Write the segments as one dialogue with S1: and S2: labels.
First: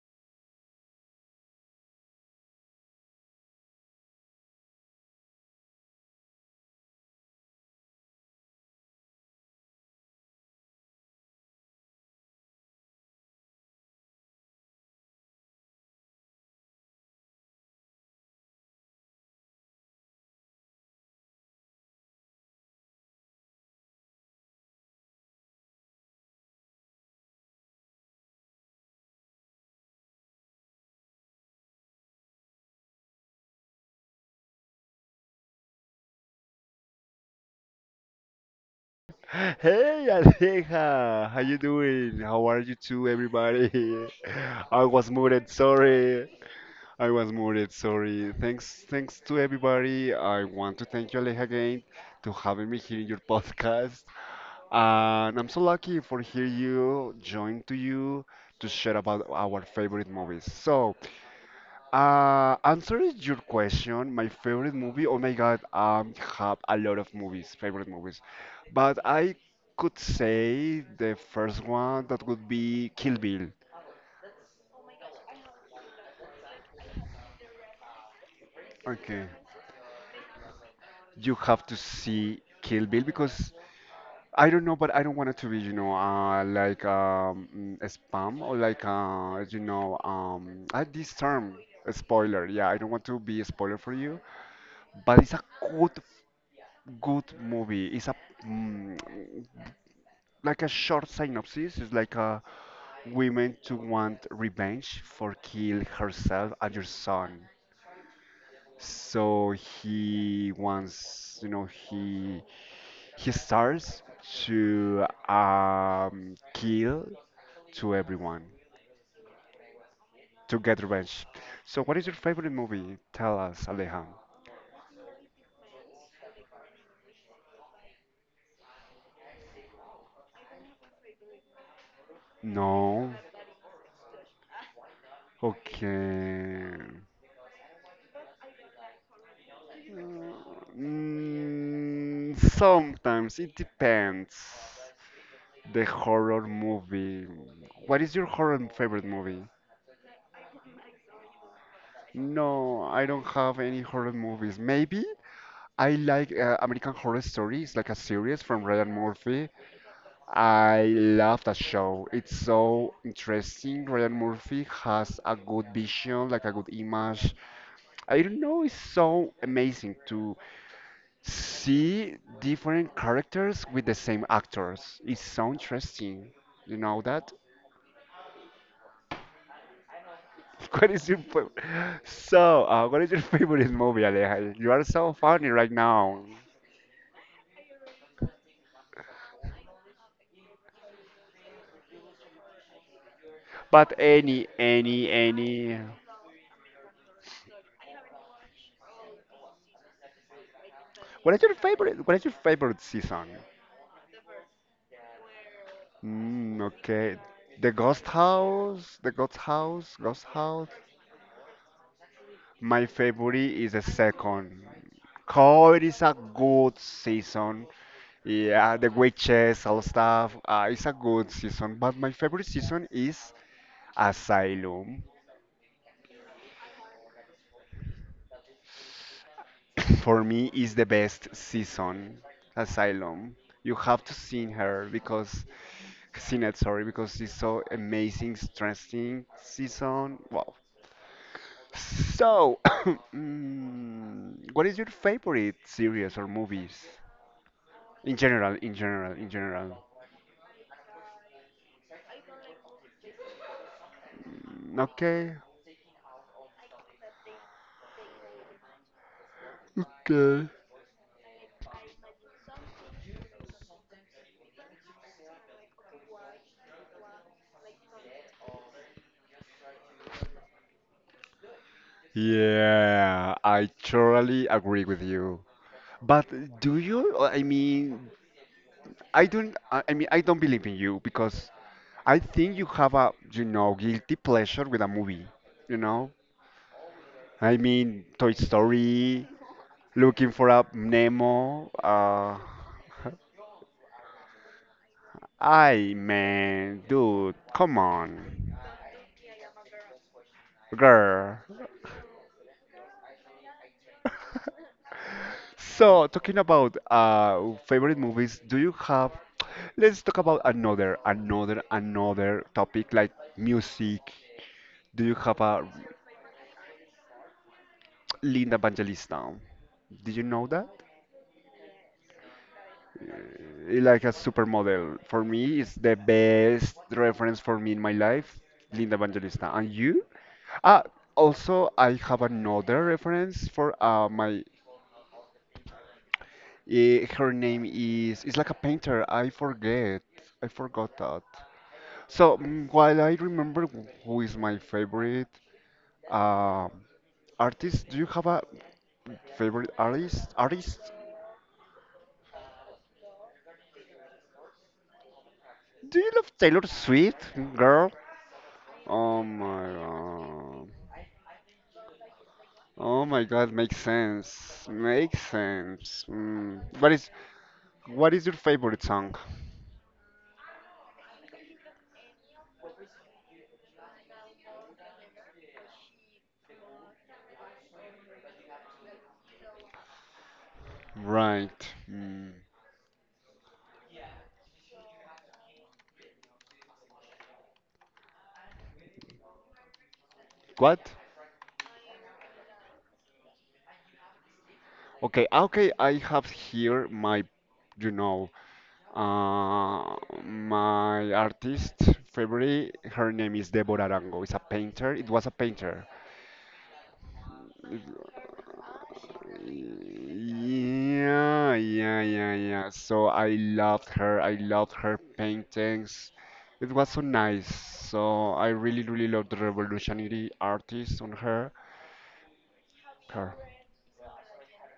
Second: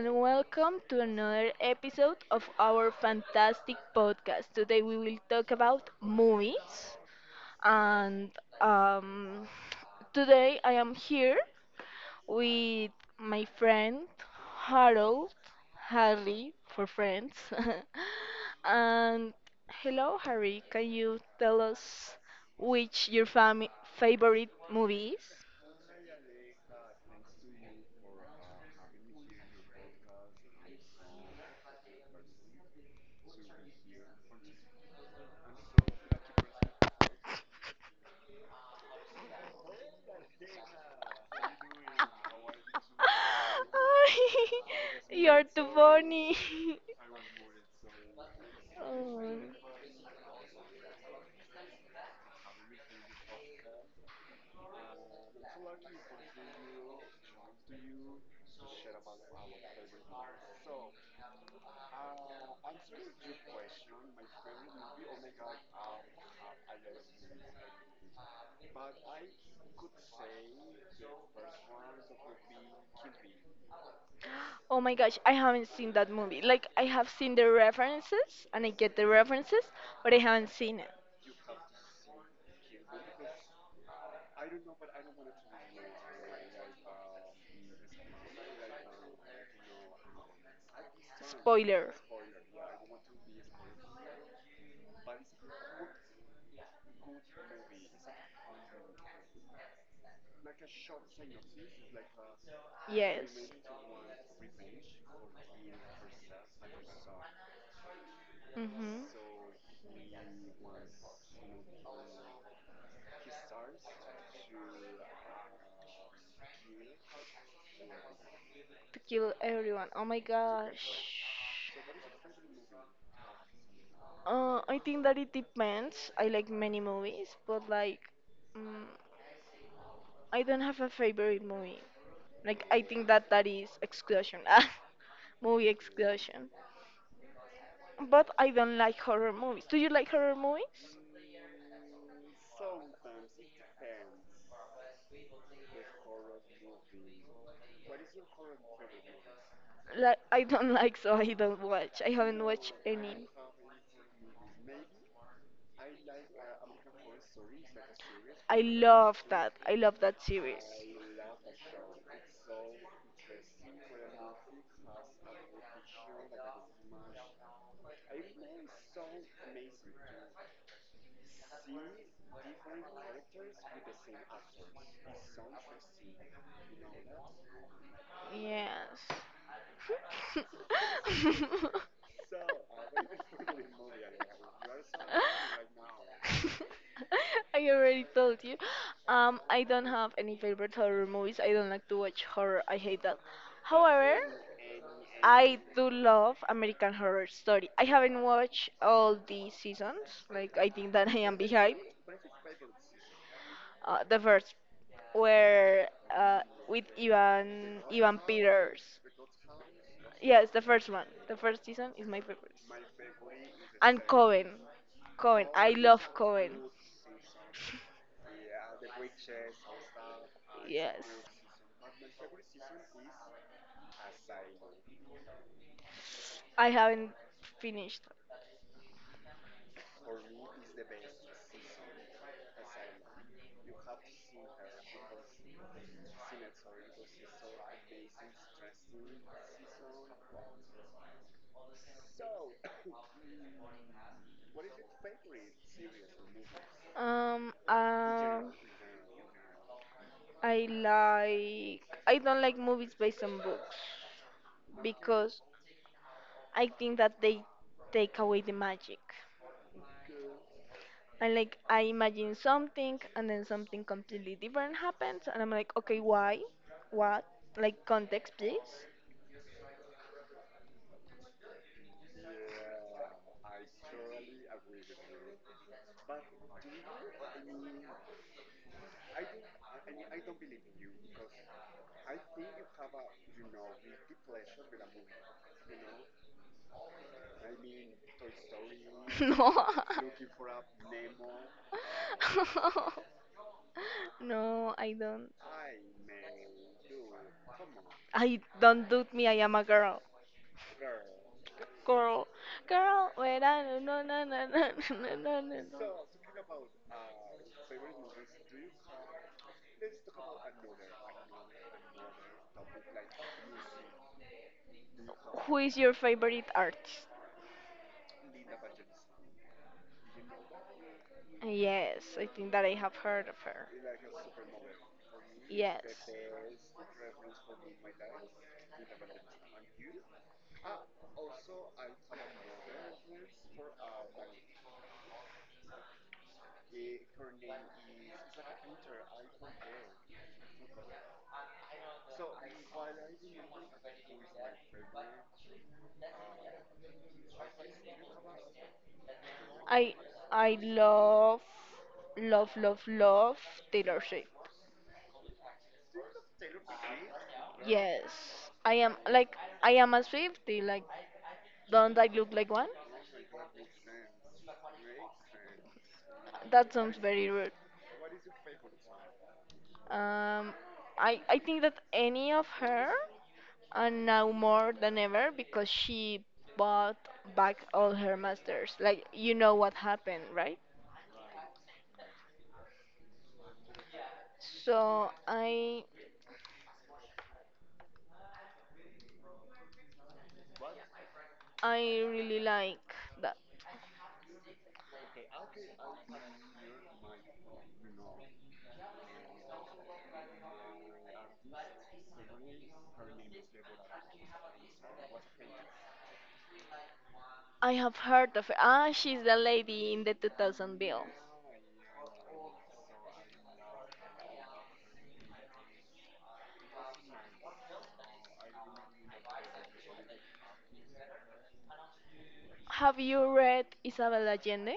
S1: and welcome to another episode of our fantastic podcast. Today we will talk about movies, and um, today I am here with my friend Harold, Harry for friends. And hello, Harry, can you tell us which your favorite movie is?
S2: Hey Alexa, how you doing? How are you too, everybody? I was
S1: You're
S2: muted,
S1: too
S2: sorry.
S1: funny.
S2: I was muted, sorry. Thanks to
S1: Oh.
S2: everybody. I want to thank you, Alexa, again, to having me here in your podcast. And I'm so lucky for hear you, join to you, to share about our favorite movies. So answering your question, my favorite movie. Oh my God, have a lot of movies, favorite movies, but I could say the first one that would be Kill Bill.
S1: Oh my gosh, I haven't seen that movie. Like, I have seen the references and I get the
S2: Okay.
S1: references, but I haven't seen it.
S2: You have to see Kill Bill because I don't know, but I don't want it to be, like a spam or like this term a
S1: Spoiler.
S2: spoiler. Yeah, I don't want to be a spoiler for you, but it's a good, good movie. It's a mm, like a short synopsis is like a
S1: Yes.
S2: woman to want revenge for kill herself and your son,
S1: Mm-hmm.
S2: so he wants he starts to kill to everyone
S1: To kill everyone. Oh my
S2: to get
S1: gosh.
S2: revenge. So what is your favorite movie? Tell us, Aleja.
S1: I think that it depends. I like many movies, but like, mm, I don't have a favorite movie. Like, I think
S2: No.
S1: that that is exclusion. Movie exclusion.
S2: Okay.
S1: But I don't like horror movies. Do you like horror movies?
S2: Sometimes it depends. The horror movie. What is your horror favorite movie?
S1: Like, I don't like, so I don't watch. I haven't watched
S2: No, I
S1: any.
S2: don't have any horror movies. Maybe I like American Horror Story. It's like a series
S1: I
S2: from Ryan
S1: love
S2: Murphy.
S1: that. I love that series.
S2: I love that show. It's so interesting. Ryan Murphy has a good vision, like a good image. I don't know, it's so amazing to see different characters with the same actors. It's so interesting. You know that?
S1: Yes.
S2: What is your fa- so? What is your favorite movie, Aleja? You are so funny right now.
S1: I already told you. I don't have any favorite horror movies. I don't like to watch horror. I hate that.
S2: But
S1: However,
S2: any,
S1: I
S2: any.
S1: do love American Horror Story. I haven't watched all the seasons. Like I think that I am behind.
S2: What is your favorite season?
S1: Uh, the first where uh,
S2: Mm,
S1: with
S2: okay. The
S1: Ivan
S2: Ghost
S1: Ivan Peters.
S2: House. The Ghost House. Ghost
S1: Yes, the
S2: House.
S1: first one. The first season is my favorite.
S2: My favorite is the
S1: And Cohen.
S2: second.
S1: Cohen. I
S2: Cold is
S1: love
S2: a
S1: Cohen.
S2: good season. Yeah, the witches, all stuff. It's a
S1: Yes.
S2: good season. But my favorite season is Asylum.
S1: I haven't finished.
S2: For me is the best season, Asylum. You have to see her because seen it, sorry, because it's so amazing, interesting season. Wow. So what is your favorite series or movies
S1: Um
S2: in
S1: uh,
S2: general, in general, in general?
S1: I like I don't like movies based on books
S2: Mm, okay,
S1: because I think that they take away the magic.
S2: okay.
S1: And like I imagine something and then something completely different happens and I'm like, okay, why? What? Like context please?
S2: Yeah, I totally agree with you, but do you I mean, I don't believe in you because I think you have a guilty pleasure with a movie, you know? I mean, Toy Story,
S1: No.
S2: looking for a Nemo.
S1: No, I don't.
S2: I man, dude, come
S1: I
S2: on,
S1: don't do me. I am a girl.
S2: girl.
S1: Girl, girl. Wait, I no no no no no no no no. No.
S2: So, talking about favorite movies, do you have? Let's talk about another topic like music. Do you have
S1: Who
S2: a
S1: is your favorite artist?
S2: Linda Evangelista? Do you know that?
S1: Yes, I think that I have heard of her.
S2: uh, like a supermodel. For me, it's
S1: Yes.
S2: the best reference for me in my life, Linda Evangelista. And you? Ah, also, I have another reference for my. Her name is. It's like a painter. I forget. I forgot that. So while I remember who is my favorite um artist, do you have a favorite
S1: I
S2: artist?
S1: I
S2: Artist?
S1: love love love love Taylor Swift.
S2: Do you love Taylor Swift, girl?
S1: Yes, I am
S2: Oh
S1: like I
S2: my
S1: am a Swiftie.
S2: god.
S1: Like, don't I look like one?
S2: Oh my God, makes sense. Makes sense.
S1: That
S2: Mm. What
S1: sounds
S2: is
S1: very rude.
S2: what is your favorite song?
S1: Um, I think that any of her, and now more than ever because she bought back all her masters. Like, you know what happened, right?
S2: Right. Mm.
S1: So I
S2: What?
S1: I really like that.
S2: Okay, okay, I have here you know, uh, my artist favorite. Her name is Deborah Arango. It's a painter. It was a painter.
S1: I have heard of her. Ah, she's the lady in the 2000 bill.
S2: Yeah, yeah, yeah, yeah. So I loved her. I loved her paintings. It was so nice. So I really, really loved the revolutionary artist on her.
S1: Have you
S2: Her.
S1: read Isabel Allende?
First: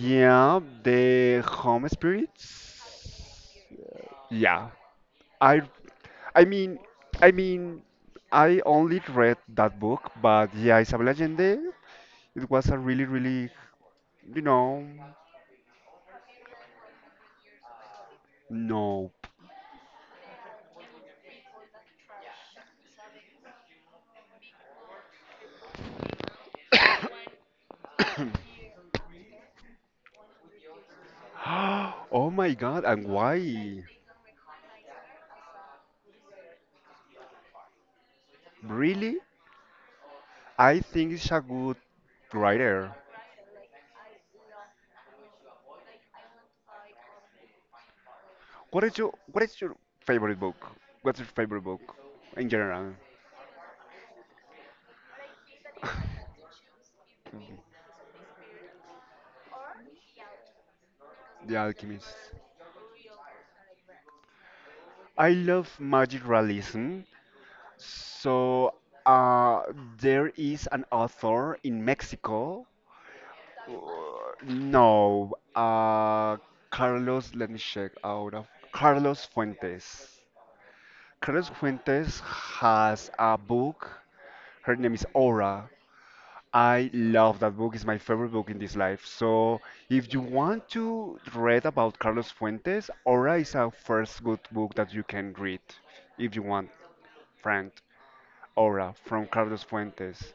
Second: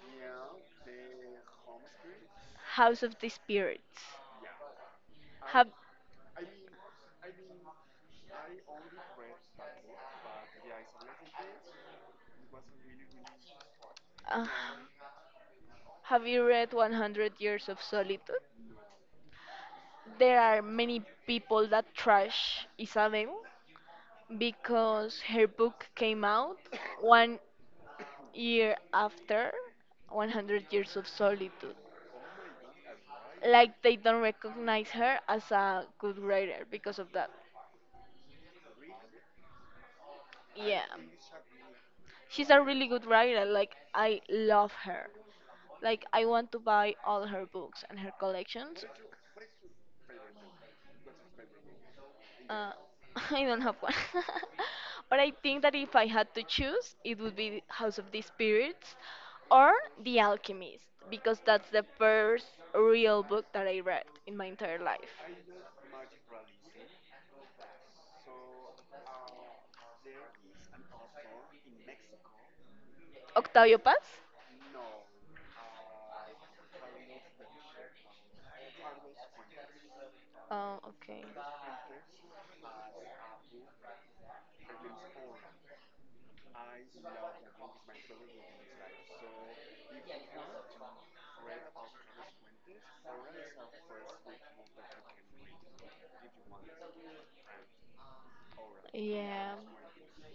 S2: Yeah, the home spirits.
S1: House of the Spirits.
S2: Yeah. I
S1: Have
S2: I mean I mean, I only read that book, but yeah, Isabel Allende, it was a really, really, you
S1: uh,
S2: know,
S1: Have you read 100 Years of Solitude?
S2: no.
S1: There are many people that trash Isabel because her book came out 1 year after 100 Years of Solitude.
S2: Oh my God, and
S1: Like
S2: why?
S1: they don't recognize her as a good writer because of that.
S2: Really? I
S1: Yeah.
S2: think it's a good
S1: She's a really
S2: writer.
S1: good writer. Like I love her. Like I want to buy all her books and her collections.
S2: What is your favorite book? What's your favorite book in
S1: Uh,
S2: general?
S1: I don't have one. But I think that if I had to choose, it would
S2: Mhm.
S1: be House of the Spirits or The Alchemist, because
S2: The
S1: that's the
S2: Alchemist.
S1: first real book that I read in my entire life.
S2: I love magic realism. So uh, there is an author in Mexico.
S1: Octavio Paz?
S2: Uh, No, Carlos. Let me check out of Carlos Fuentes.
S1: Oh, okay.
S2: Carlos Fuentes has a book. Her name is Aura. I love that book. It's my favorite book in this life. So, if you want to read about Carlos Fuentes, Aura is a first good book that you can read if you want, friend. Aura from
S1: Yeah.
S2: Carlos Fuentes.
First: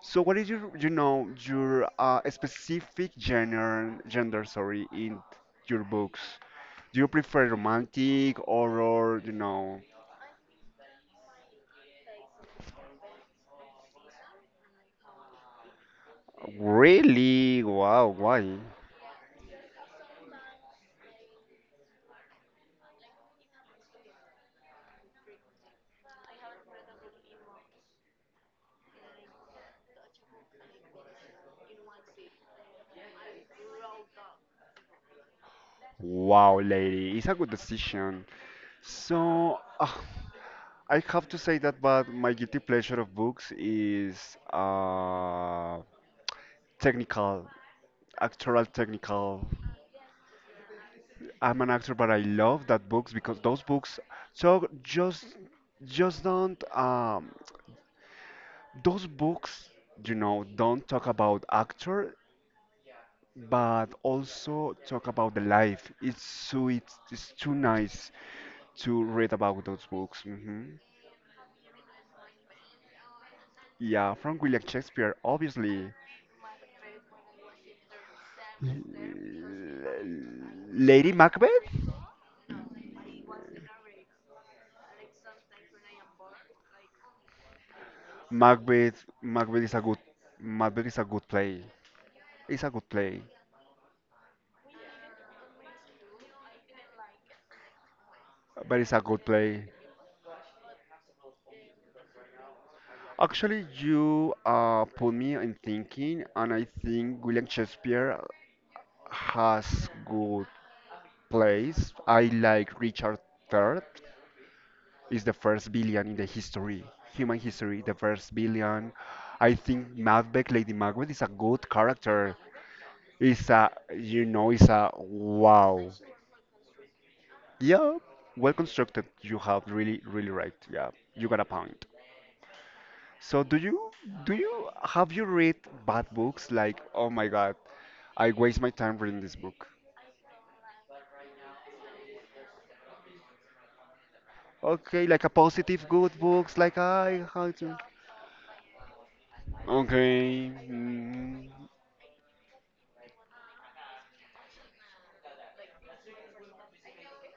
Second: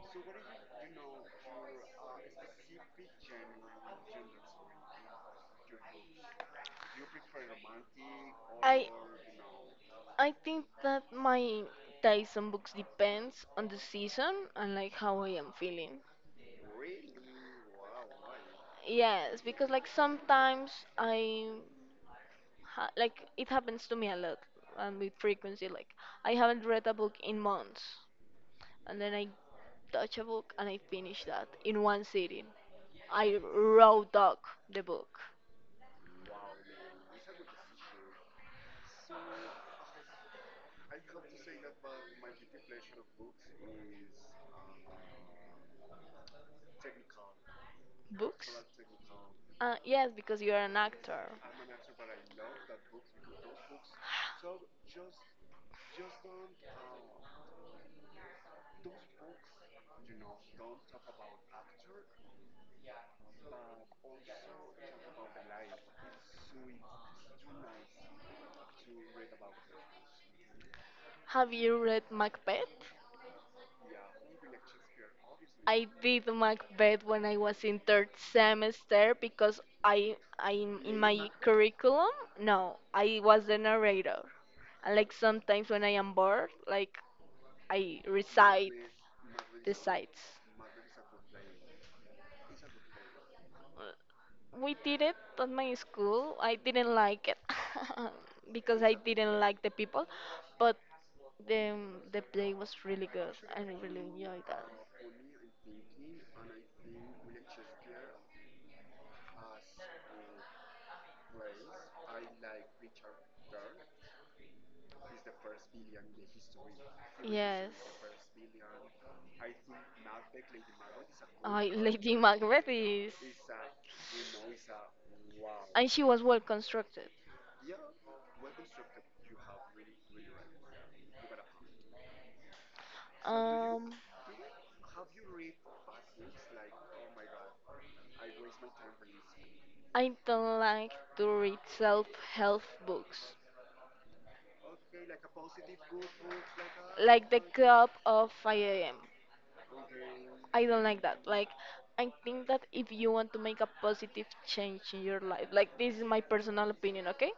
S2: So, what is your specific genre, gender, sorry, in your books? Do you prefer romantic,
S1: I
S2: horror, you know?
S1: I think that my Dyson books depends on the season and like how I am feeling.
S2: Really? Wow, why?
S1: Yes, because like sometimes I ha like it happens to me a lot and with frequency, like I haven't read a book in months and then I touch a book and I finish that in one sitting. I raw dog the book.
S2: Wow, lady, it's a good decision. So, I have to say that, but my guilty pleasure of books is technical,
S1: Books?
S2: actoral technical.
S1: Yes, because you are an actor.
S2: I'm an actor, but I love that books because those books, so just don't, those books, don't talk about actor, but also talk about the life. It's so, it's too nice to read about those books. Hmm.
S1: Have you read Macbeth?
S2: Yeah, from William Shakespeare,
S1: I
S2: obviously.
S1: did Macbeth when I was in third semester because I,
S2: L-
S1: I in
S2: Lady
S1: my
S2: Macbeth?
S1: curriculum, no, I was the narrator. And like sometimes when I am bored, like I recite
S2: Macbeth, Macbeth
S1: the
S2: is a good,
S1: sites.
S2: Macbeth is a good play. It's a good play,
S1: We did it at my school. I didn't like it
S2: but
S1: because I
S2: it's a good
S1: didn't like
S2: play.
S1: the people, but the the play was really good. I
S2: Actually,
S1: really
S2: you
S1: enjoyed that.
S2: put me in thinking, and I think William Shakespeare has good plays. I like Richard III. Is the first billion in the history, human
S1: Yes.
S2: history, the first billion. I think Macbeth, Lady Macbeth, is a
S1: I
S2: good
S1: Lady
S2: character.
S1: Macbeth is,
S2: It's a, it's a wow.
S1: and she was well constructed.
S2: Yeah, well constructed. You have really, really right. Yeah, you got a point. So
S1: Um,
S2: do you have you read bad books like oh my God, I waste my time reading this book.
S1: I don't like to read self-help books,
S2: Okay, like a positive good books like I
S1: like the
S2: how to.
S1: club of 5 a.m.
S2: Okay.
S1: I don't like that. Like, I think that if you want to make a positive change in your life, like, this is my personal opinion, okay?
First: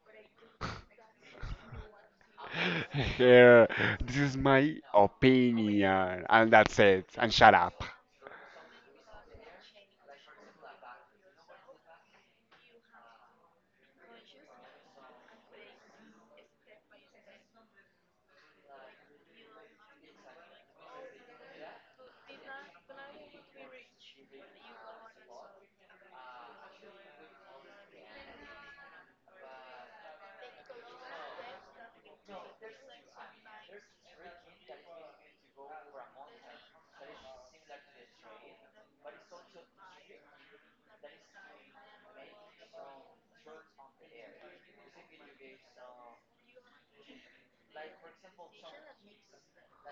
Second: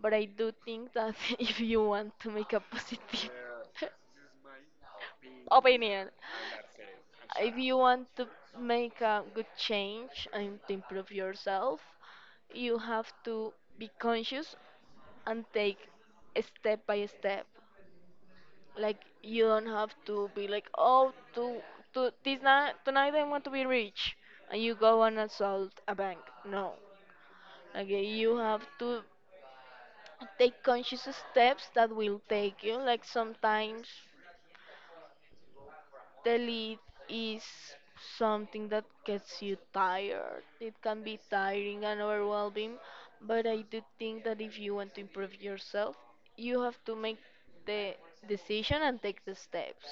S1: But I do think that if you want to make a positive
S2: Here, this is my
S1: opinion,
S2: opinion and that's it. And shut
S1: if you
S2: up.
S1: want to make a good change and to improve yourself, you have to be conscious and take step by step, like you don't have to be like, oh, to this night tonight I want to be rich and you go and assault a bank. No. Like you have to take conscious steps that will take you. Like sometimes the lead is something that gets you tired. It can be tiring and overwhelming, but I do think that if you want to improve yourself, you have to make the decision and take the steps.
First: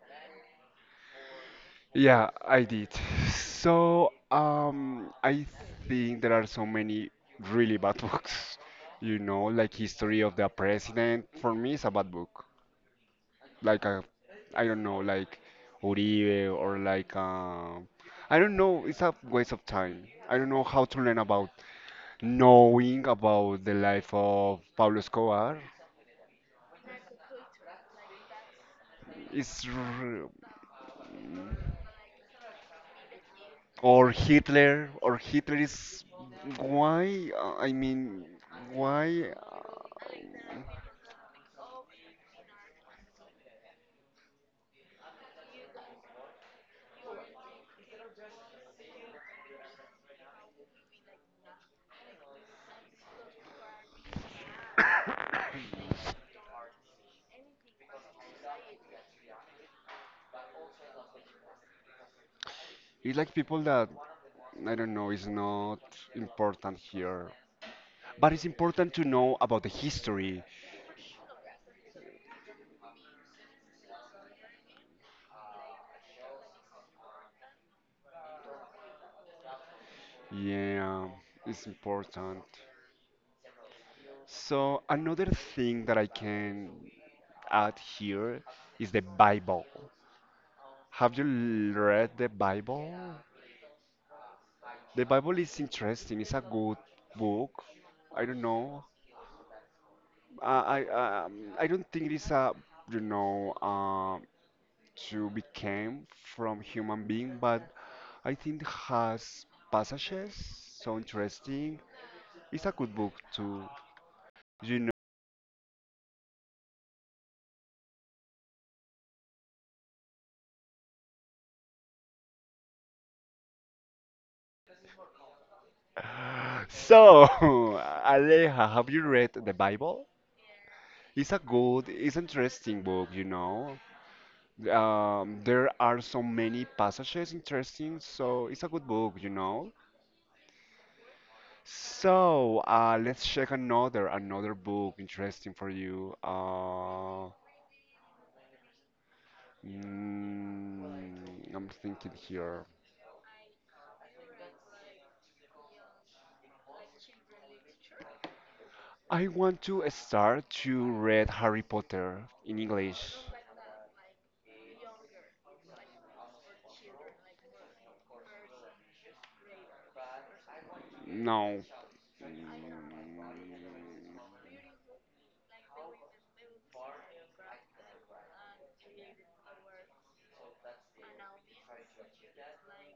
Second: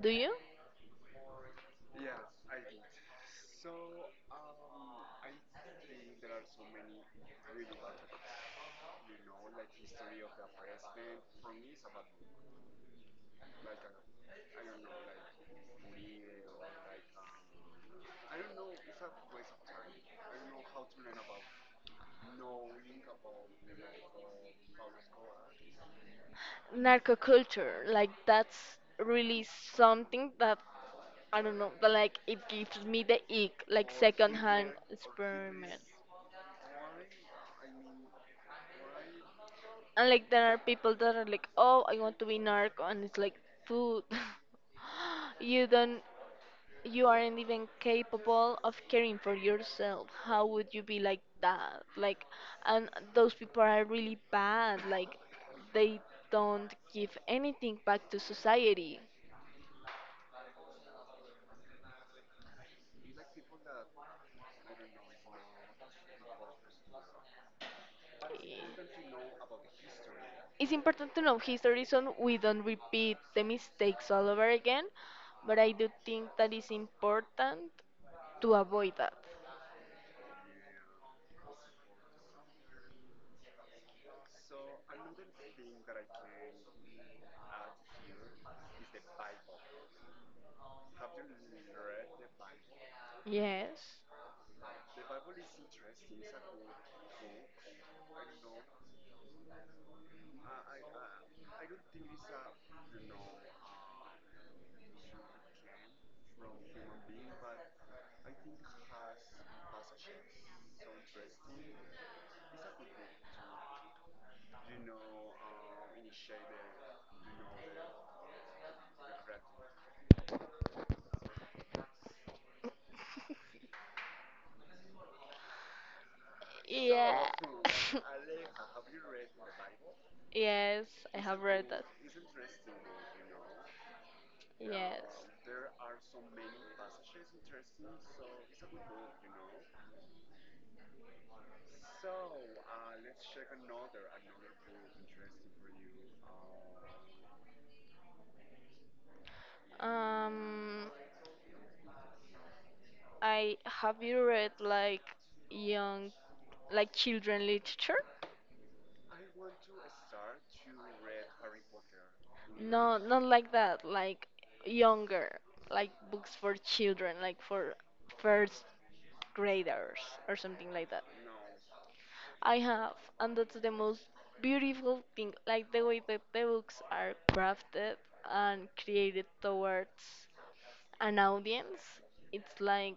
S1: Do you?
S2: Yeah, I did. So, I think there are so many really bad books. Like History of the President. For me, it's a bad book. Like a, I don't know, like Uribe or like I don't know. It's a waste of time. I don't know how to learn about knowing about the life of Pablo Escobar.
S1: Narco-culture, like that's really
S2: It's r-
S1: something that I don't know, but like it gives me the ick, like
S2: or
S1: secondhand
S2: Hitler or Hitler
S1: experiment.
S2: is why? I mean, why?
S1: And like there are people that are like, oh, I want to be narco, and it's like food. You don't, you aren't even capable of caring for yourself, how would you be like that, like, and those people are really bad, like they don't give anything back to society.
S2: It's like people that I don't know is not important here, but it's important to know about the history.
S1: It's important to know history so we don't repeat the mistakes all over again, but I do think that it's important to avoid that.
S2: Yeah, it's important. So another thing that I can add here is the Bible. Have you read the Bible?
S1: Yes.
S2: The Bible is interesting. It's a good book. I don't know. I don't think it's a you know um, to become from human being, but I think has passages so interesting. It's a good book too, you know. So,
S1: Yeah.
S2: Aleja, have you read the Bible?
S1: Yes, I
S2: It's a
S1: have read that.
S2: good, it's interesting book.
S1: Yes.
S2: There are so many passages interesting, so it's a good book. So, let's check another book interesting for you. Mm,
S1: Um,
S2: I'm thinking here.
S1: I have you read like young, like children literature?
S2: I want to start to read Harry Potter in
S1: No,
S2: English.
S1: not like that. Like younger, like books for children, like for first graders or something like that.
S2: No.
S1: I have,
S2: Mm,
S1: and that's the most beautiful thing. Like the way that the books are crafted and created towards an audience, it's like,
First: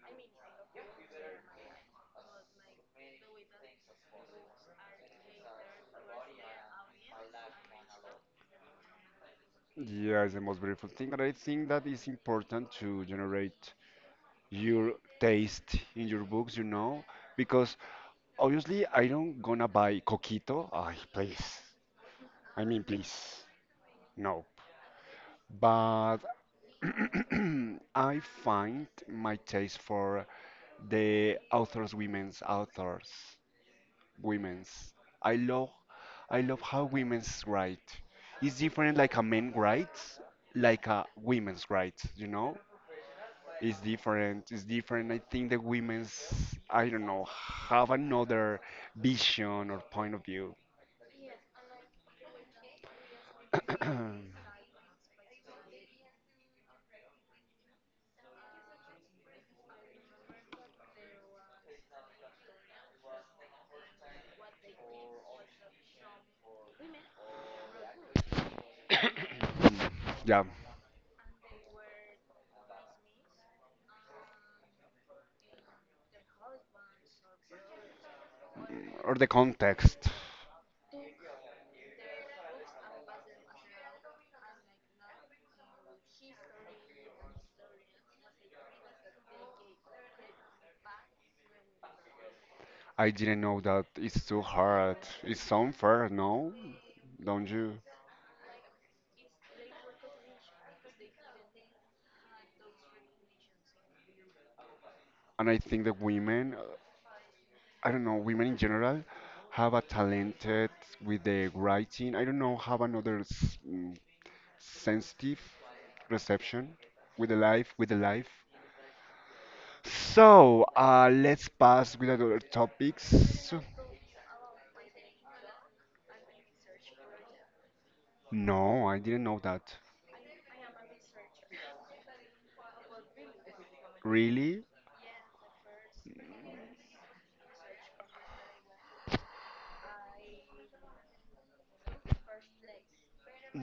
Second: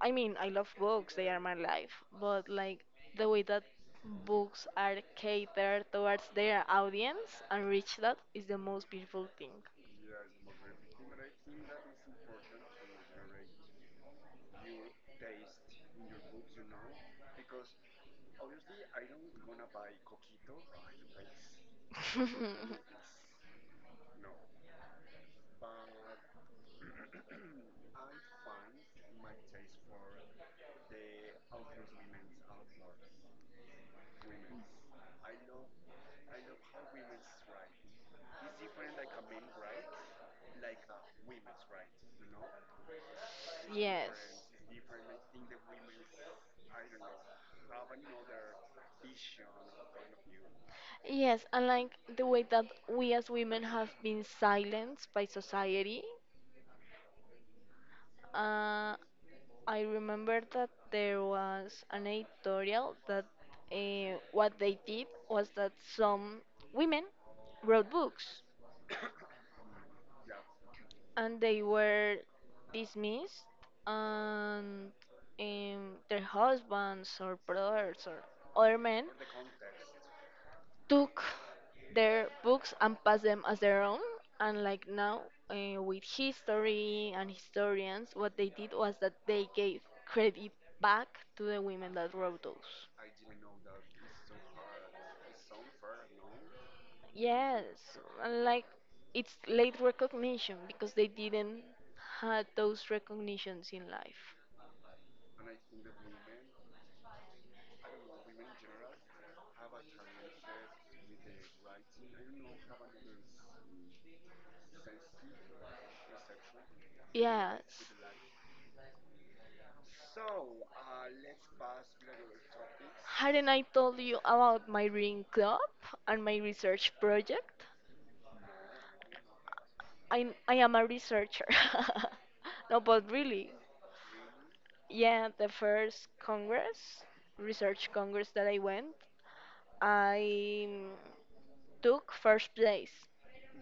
S1: I mean, I love books, they are my life, but like the way that books are catered towards their audience and reach, that is the most beautiful thing.
S2: Yeah, it's the most beautiful thing, but I think that it's important to generate your taste in your books, because obviously I don't gonna buy Coquito. Ay, please. I mean, please. No. But I find my taste for the authors, women's authors, women's. I love, I love how women's write. It's different like a man writes, like a women's writes. You know, it's
S1: Yes.
S2: different. It's different. I think the women's, I don't know, have another vision or point of view.
S1: Yes, and like the way that we as women have been silenced by society. Uh, I remember that there was an editorial that what they did was that some women wrote books
S2: Yeah,
S1: and they were dismissed and um, their husbands or brothers or other men
S2: or the context.
S1: took their books and passed them as their own. And like now, with history and historians, what they did was that they gave credit back to the women that wrote those.
S2: I didn't know that it's too hard. It's so unfair, no? Don't you?
S1: Yes, and like it's late recognition because they didn't had those recognitions in life.
S2: And I think that women, I don't know, women in general have a talented with the writing. I don't know, have another sensitive reception with the life,
S1: Yes.
S2: with the life. So, let's pass with other
S1: Hadn't
S2: topics.
S1: I told you about my reading club and my research project?
S2: No, I didn't know that.
S1: I am a researcher. No, but really,
S2: Really?
S1: yeah, the first congress, research congress that I went, I mm, took first place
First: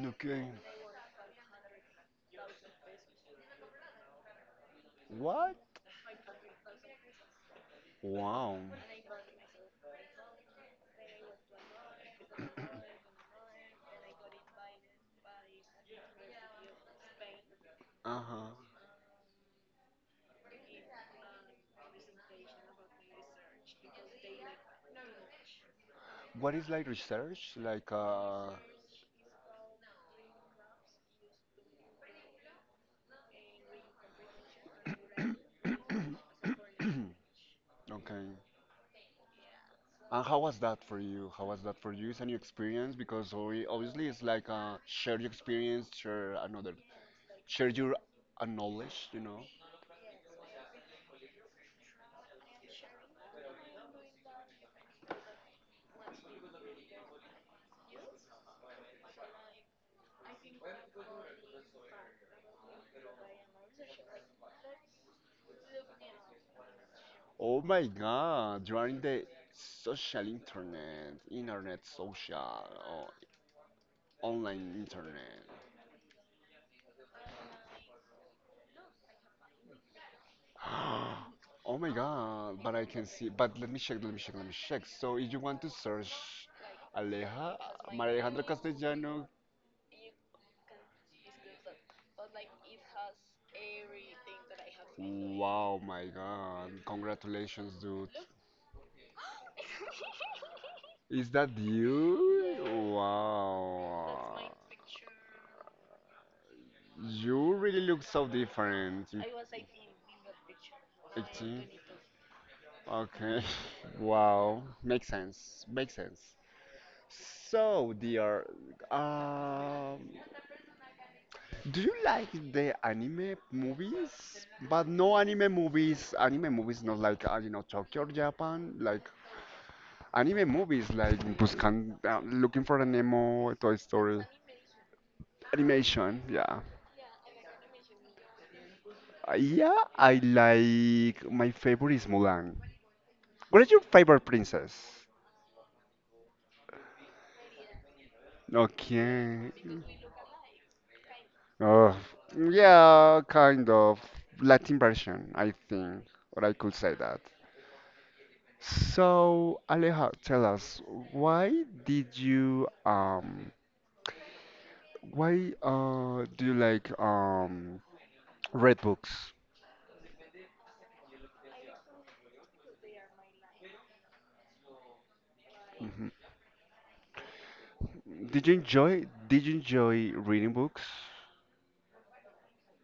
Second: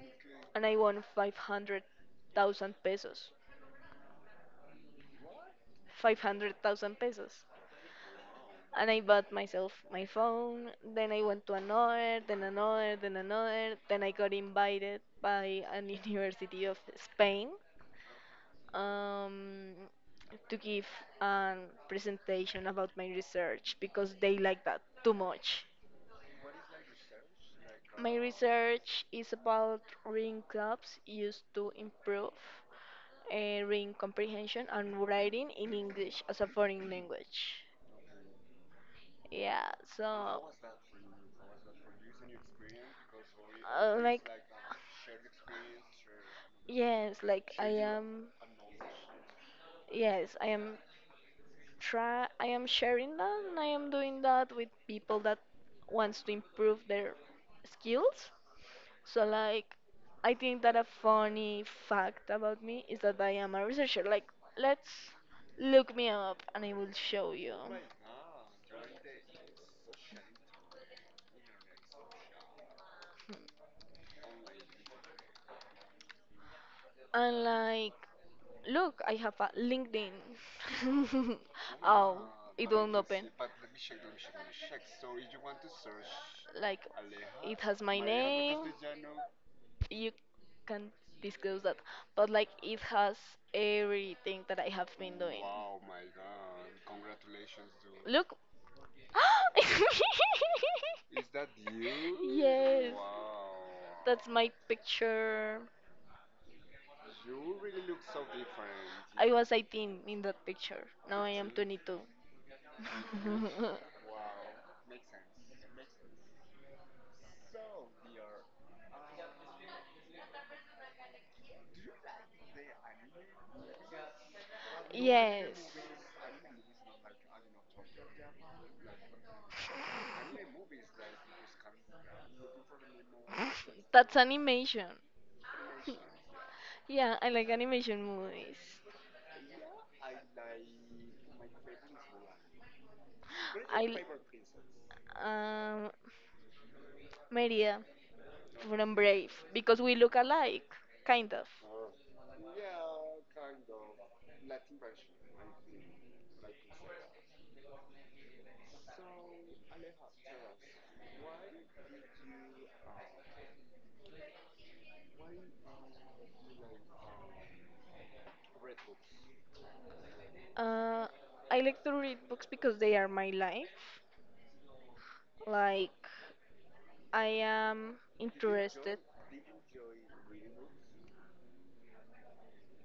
S2: Okay.
S1: and I won 500,000 pesos.
S2: What?
S1: 500,000 pesos.
S2: Wow.
S1: And I bought myself my phone, then I went to another, then another, then another, then I got invited by an university of Spain
S2: Uh-huh.
S1: um, to give a presentation about my research because they like that too much.
S2: What is like research? Like
S1: My
S2: uh
S1: research is about reading clubs used to improve reading comprehension and writing in
S2: Okay.
S1: English as a foreign language. Yeah,
S2: And how
S1: so.
S2: was that for you? How was that for you? It's a new experience because obvi- obviously it's
S1: Like.
S2: like share your experience,
S1: Yes, like I
S2: share your
S1: am.
S2: knowledge.
S1: Yes, I am try. I am sharing that, and I am doing that with people that wants to improve their skills. So like I think that a funny fact about me is that I am a researcher. Like let's look me up and I will show you.
S2: Oh my god, you are in the social internet, internet social, or online internet.
S1: And like look, I have a LinkedIn.
S2: Oh my
S1: Oh,
S2: god,
S1: it
S2: but I
S1: won't
S2: can
S1: open.
S2: see but let me check, let me check, let me check. So if you want to search
S1: Like
S2: Aleja,
S1: it has my
S2: María Alejandra
S1: name.
S2: Castellano.
S1: You can disclose that, but like it has everything that I have been doing.
S2: Wow, my God. Congratulations, dude.
S1: Look.
S2: Is that you?
S1: Yes. Wow. That's Wow.
S2: Wow.
S1: my picture.
S2: You really look so different.
S1: I was 18 in that picture. Now I am 18?
S2: 18?
S1: 22.
S2: Okay. Wow. Makes sense. Makes sense. So, dear, um, do you like the anime movies? But no anime movies, anime movies not like, Tokyo or Japan, like anime movies like Buscan, Looking for a Nemo,
S1: Yes.
S2: Toy
S1: That's
S2: Story,
S1: animation.
S2: animation, yeah.
S1: Yeah, I like animation movies.
S2: Yeah, my favorite is Mulan. What is your
S1: I
S2: favorite princess?
S1: l- um Maria from Brave
S2: Okay.
S1: because we look alike, kind of.
S2: Oh, yeah, kind of Latin version, I think, or I could say that. So, Aleja, tell us, why did you why do you like read books?
S1: Uh, I like to read books because they are my life. Like
S2: Mhm.
S1: I am
S2: Did you
S1: interested.
S2: enjoy did you enjoy reading books?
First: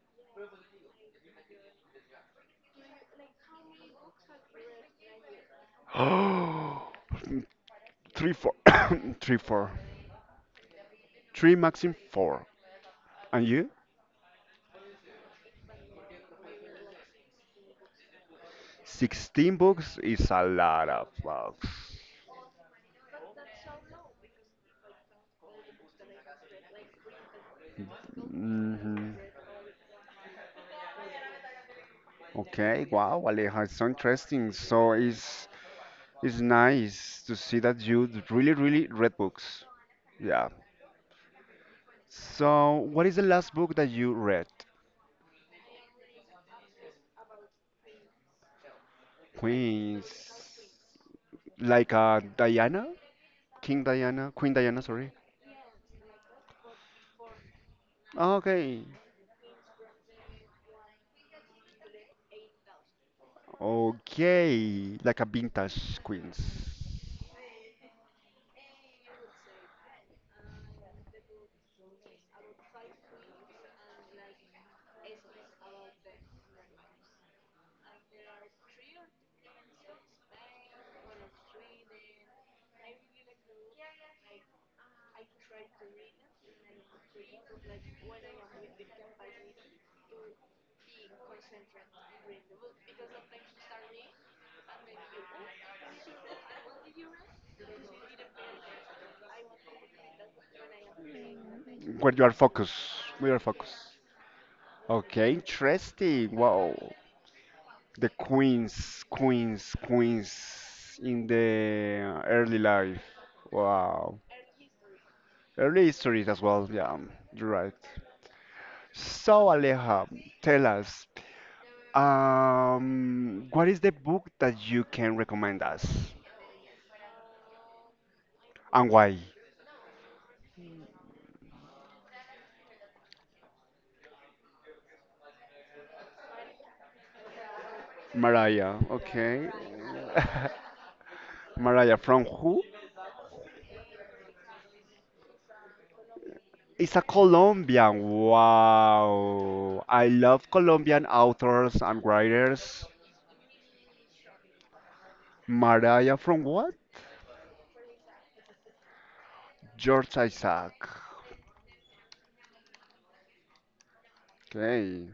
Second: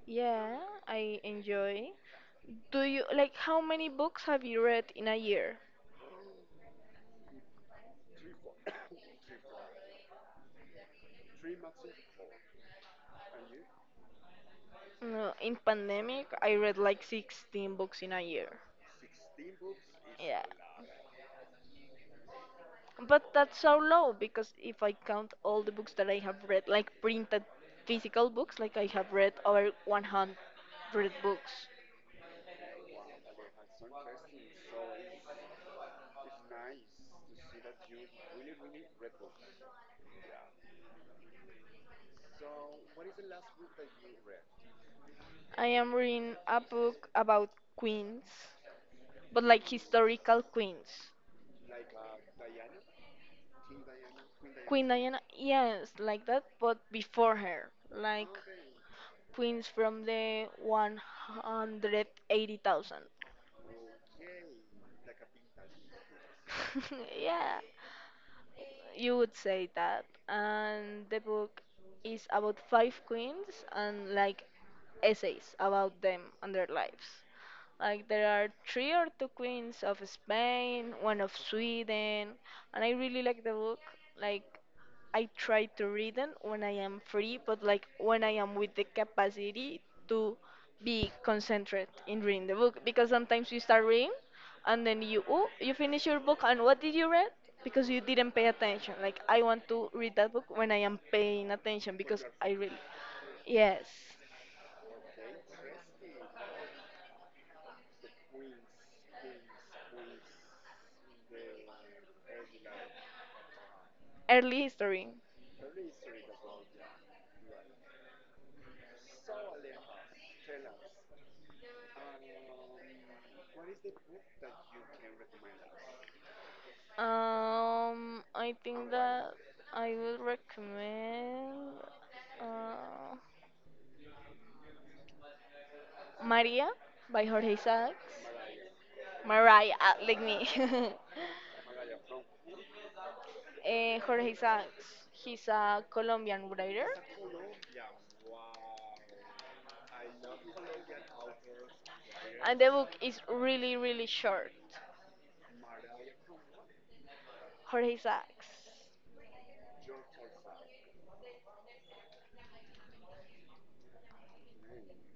S1: Yeah, I enjoy. Do you like how many books have you read in a year?
S2: Oh, three, four, three, four, three, maximum four. And you?
S1: No, in pandemic, I read like 16 books in a year.
S2: 16 books is a
S1: Yeah.
S2: lot of books.
S1: But that's so low because if I count all the books that I have read, like printed physical books, like I
S2: hmm
S1: have read over 100 books.
S2: Okay, wow, Aleja, it's so interesting. So, is It's nice to see that you really, really read books. Yeah. So, what is the last book that you read?
S1: I am reading a book about queens, but like
S2: Queens,
S1: historical queens.
S2: like Diana, King Diana, Queen Diana,
S1: Queen
S2: sorry.
S1: Diana, yes, like that, but before her, like
S2: Okay.
S1: queens from the 180,000.
S2: Okay, like a vintage Queens.
S1: Yeah, you would say that. And the book is about five queens and like essays about them and their lives. Like there are three or two queens of Spain, one of Sweden, and I really like the book. Like I try to read them when I am free, but like when I am with the capacity to be concentrated in reading the book, because sometimes you start reading and then you oh, you finish your book and what did you read? Because you didn't pay attention. Like I want to read that book when I am paying attention
S2: Where
S1: because
S2: you are
S1: I really
S2: focused. We are
S1: yes,
S2: focused. Okay, interesting. Wow. The Queens, Queens, Queens in the early life. Wow.
S1: early history.
S2: Early histories as well, yeah, you're right. So, Aleja, tell us, what is the book that you can recommend us
S1: I
S2: and
S1: think
S2: why?
S1: that I would recommend uh, Maria by Jorge Isaacs.
S2: Mariah, okay.
S1: Mariah, like me.
S2: Mariah, from who?
S1: Eh, Jorge Isaacs. He's a Colombian writer,
S2: It's a Colombian. Wow. I love Colombian authors and
S1: and the
S2: writers.
S1: book is really, really short.
S2: Mariah from what?
S1: Jorge Isaacs.
S2: George Isaac. Okay.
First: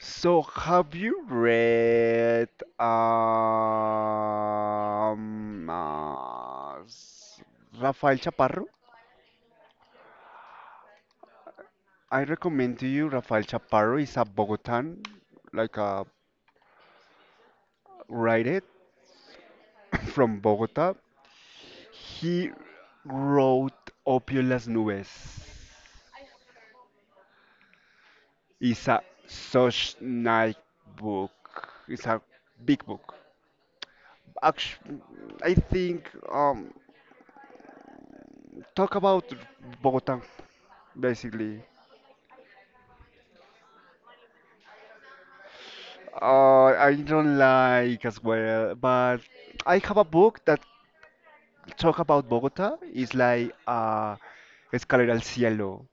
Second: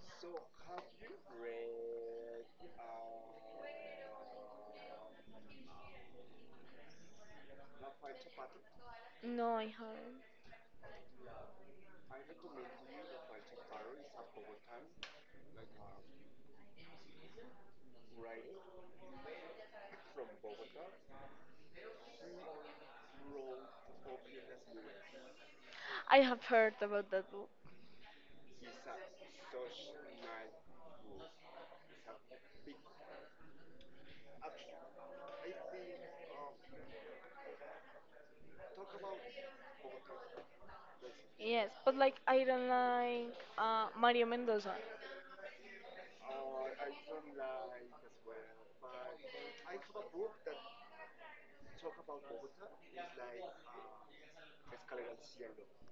S2: So have you read um, uh, s- Rafael Chaparro?
S1: No, I haven't.
S2: I recommend to you Rafael Chaparro is a Bogotan, like a writer from Bogota. He wrote Opiolas Nubes.
S1: I have heard about that book.
S2: It's a such nice book. It's a big book. Actually, I think talk about Bogota basically.
S1: Yes, but like I don't like Mario Mendoza.
S2: I don't like as well, but I have a book that talk about Bogota. It's like Escalera al Cielo.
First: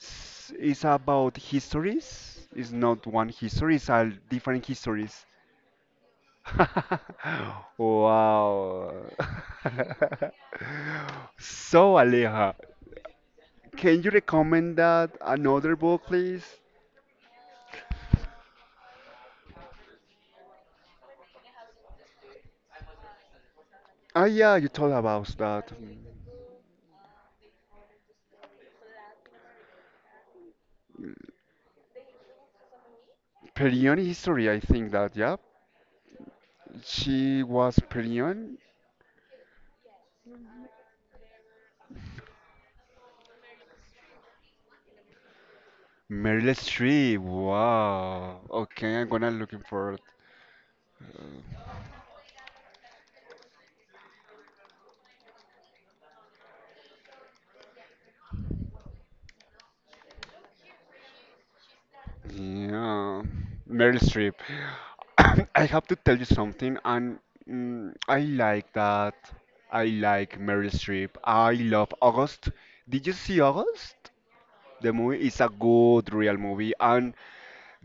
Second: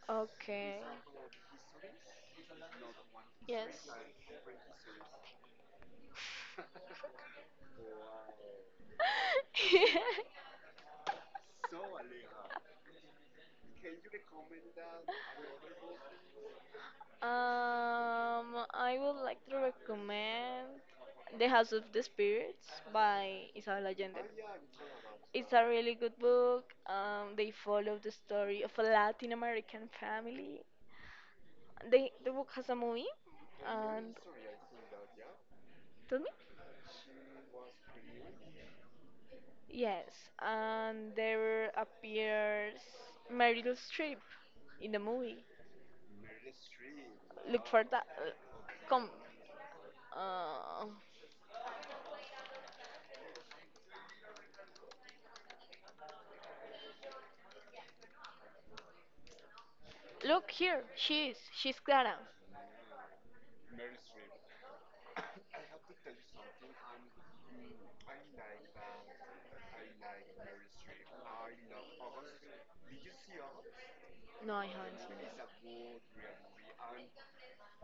S1: Okay.
S2: It's about histories. It's not one history.
S1: Yes.
S2: It's all different histories. Wow. So Aleja, can you recommend that another book, please?
S1: Um, I would like to recommend The House of the Spirits by Isabel
S2: Ah,
S1: Allende.
S2: yeah, you told about
S1: It's a
S2: that.
S1: really good book. They follow the story of a Latin American family. They, the book has a movie,
S2: Perion
S1: and
S2: history, I think that, yeah.
S1: tell me.
S2: She was Perion.
S1: Yes, and there appears Meryl Streep in the movie.
S2: Meryl Streep.
S1: Look for that.
S2: Wow. Okay, I'm
S1: Come.
S2: gonna looking for it.
S1: Uh, look here, she's Clara.
S2: Yeah, Meryl Streep. I have to tell you something, and I like that. I like Meryl Streep. I love August. Did you see August?
S1: No, I
S2: The
S1: haven't seen
S2: movie
S1: it.
S2: is a good real movie, and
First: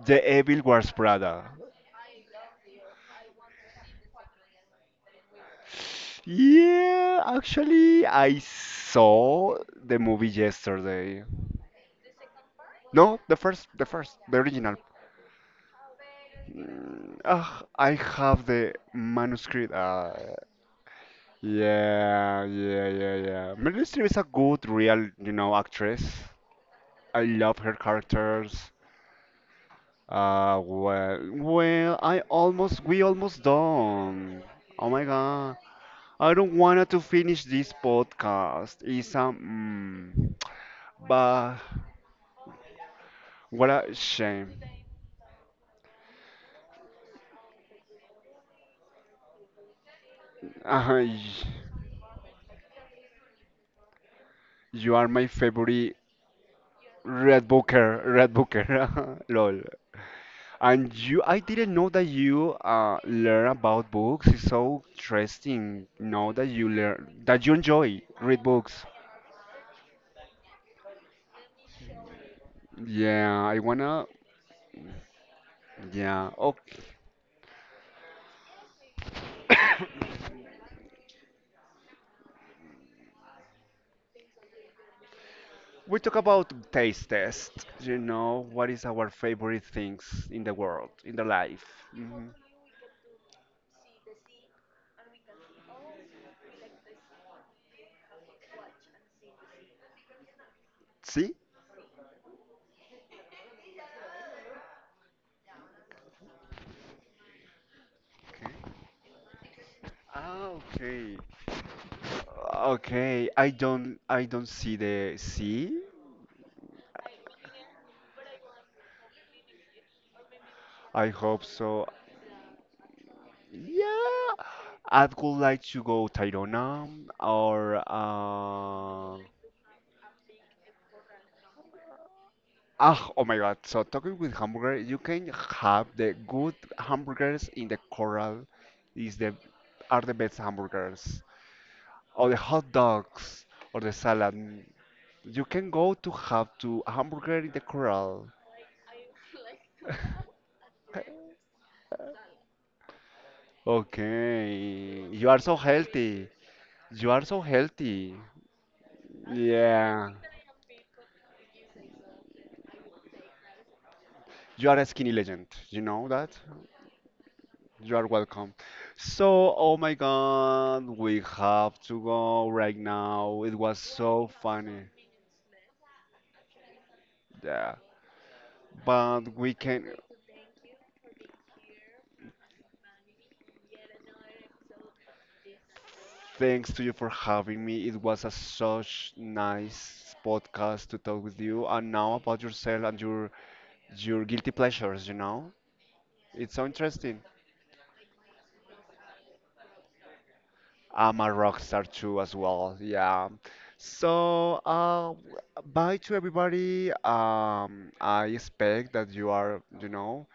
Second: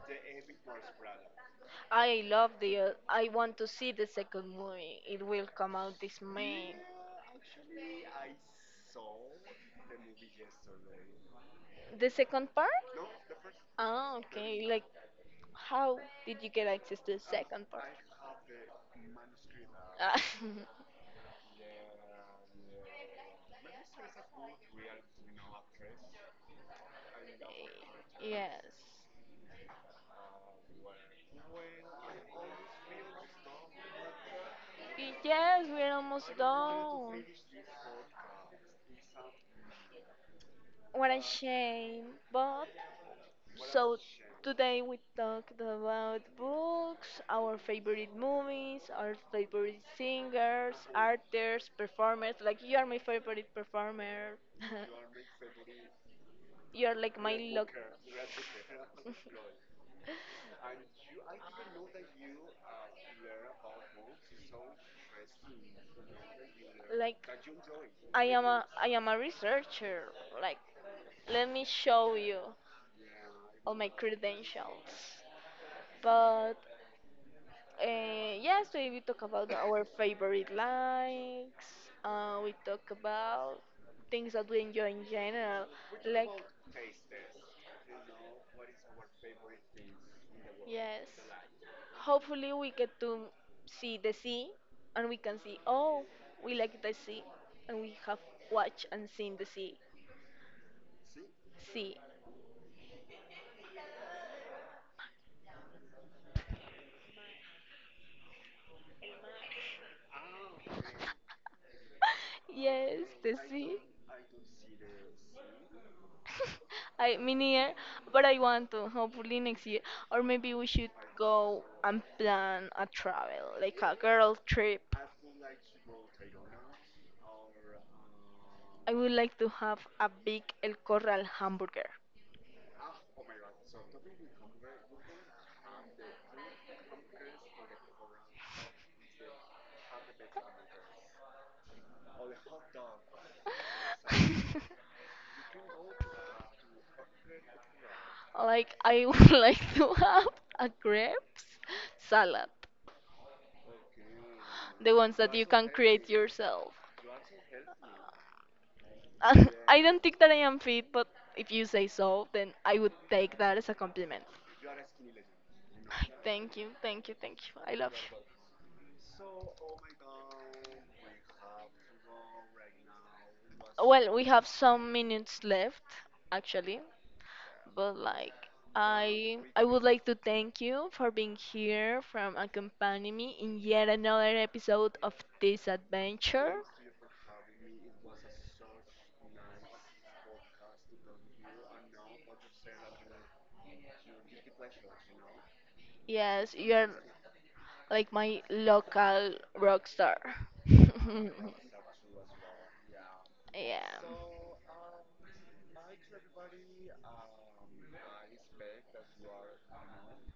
S2: The Evil Wears Prada.
S1: I love the. I want to see the second movie. It will come out this May.
S2: Yeah, actually, I saw the movie yesterday.
S1: The second part?
S2: No, the first, the
S1: Ah,
S2: first, the
S1: okay.
S2: original.
S1: Like, how did you get access to the second
S2: I
S1: part?
S2: have the manuscript.
S1: Ah,
S2: Yeah, yeah, yeah, yeah. Meryl Streep is a good, real, you know, actress. I love her characters.
S1: yes.
S2: Well, well, we almost done. Oh my God,
S1: Yes, we're almost
S2: I don't wanna to
S1: done.
S2: finish this podcast. It's a, mm,
S1: What a
S2: but
S1: shame, but
S2: what a
S1: so
S2: shame.
S1: today we talked about books, our favorite movies, our favorite singers,
S2: Uh, y-
S1: artists, performers. Like you are my favorite performer.
S2: you are my favorite
S1: You are like my
S2: Red
S1: look.
S2: Booker, Red Booker, lol. And you, I didn't know that you learn about books. It's so interesting. Know that you
S1: Like
S2: learn that you enjoy read books.
S1: I am a researcher. Like let me show you
S2: Yeah, I
S1: all my
S2: wanna.
S1: credentials.
S2: Yeah.
S1: But
S2: Oh,
S1: yeah, so we talk about our favorite likes. We talk about things that we enjoy in general.
S2: we talk
S1: Like
S2: about taste test. You know what is our favorite things in the world,
S1: yes,
S2: in the life. Hmm
S1: hopefully we get to see the sea, and we can see oh we like the sea, and we have watched and seen the sea.
S2: See?
S1: Sea,
S2: Ah, okay.
S1: yes,
S2: Okay.
S1: the
S2: I
S1: sea.
S2: don't. I don't see the see.
S1: I mean here, but I want to hopefully next year, or maybe we should
S2: I hope
S1: go
S2: so.
S1: and plan a travel, like a girl
S2: Yeah,
S1: trip.
S2: I would like to go Tayrona or
S1: I would like to have a big El Corral hamburger.
S2: ah, oh my God. So talking with hamburger, you can have the good hamburgers in the Coral is the are the best hamburgers or the hot dogs or the salad. Mm, you can go to have to hamburger in the Coral.
S1: Like I would like to have a grapes salad, the
S2: Okay,
S1: ones
S2: you
S1: that
S2: are
S1: you
S2: so
S1: can create
S2: healthy.
S1: yourself.
S2: You are so healthy.
S1: And I don't
S2: Yeah,
S1: think that I am fit, but if you say so, then I would take that as a compliment.
S2: you are a skinny legend. You know that?
S1: Thank you, thank you, thank you. I love
S2: You are
S1: you.
S2: welcome. So, oh my God, we have to go right now. It was
S1: Well, we
S2: so
S1: have
S2: funny.
S1: some minutes left, actually,
S2: Yeah.
S1: but like
S2: But
S1: I
S2: we
S1: I would
S2: can,
S1: like to thank you for being here, from accompanying me in yet another episode of this adventure.
S2: thanks to you for having me. It was a such nice podcast to talk with you and now about yourself and your guilty pleasures, you know? It's
S1: Yes,
S2: so
S1: you're
S2: interesting.
S1: like my local rock star.
S2: I'm a rock star too as well. Yeah.
S1: Yeah.
S2: So, bye to everybody. I expect that you are, you know,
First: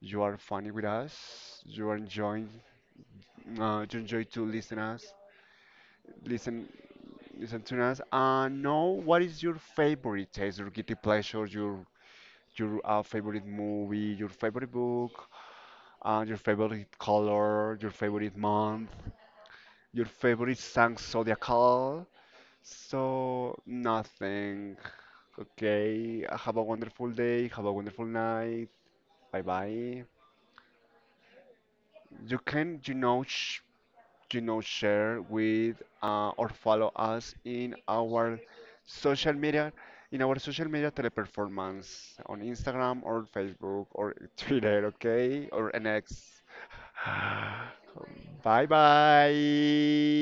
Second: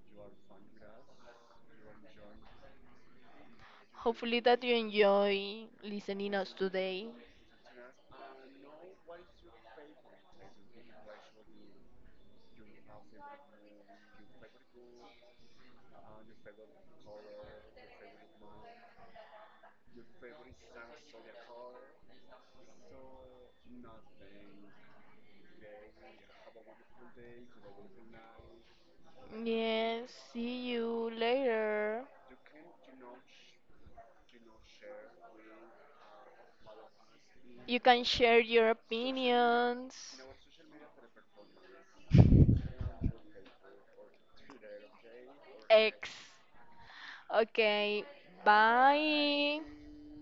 S2: you are funny with us. You are enjoying. You enjoy
S1: Hopefully
S2: to
S1: that you
S2: listen us,
S1: enjoy listening us
S2: listen,
S1: today.
S2: listen to us. And know what is your favorite taste, your guilty pleasure, your your favorite movie, your favorite book, your favorite color, your favorite month, your favorite song, zodiacal. So nothing. Okay, have a wonderful day, have a wonderful night. Bye bye.
S1: Yes, see you later.
S2: You can, you know, share with or follow us in
S1: You can
S2: our
S1: share your
S2: social media in
S1: opinions.
S2: our social media teleperformance on Instagram or Facebook or Twitter, okay, or
S1: X.
S2: NX
S1: Okay,
S2: bye
S1: bye.
S2: bye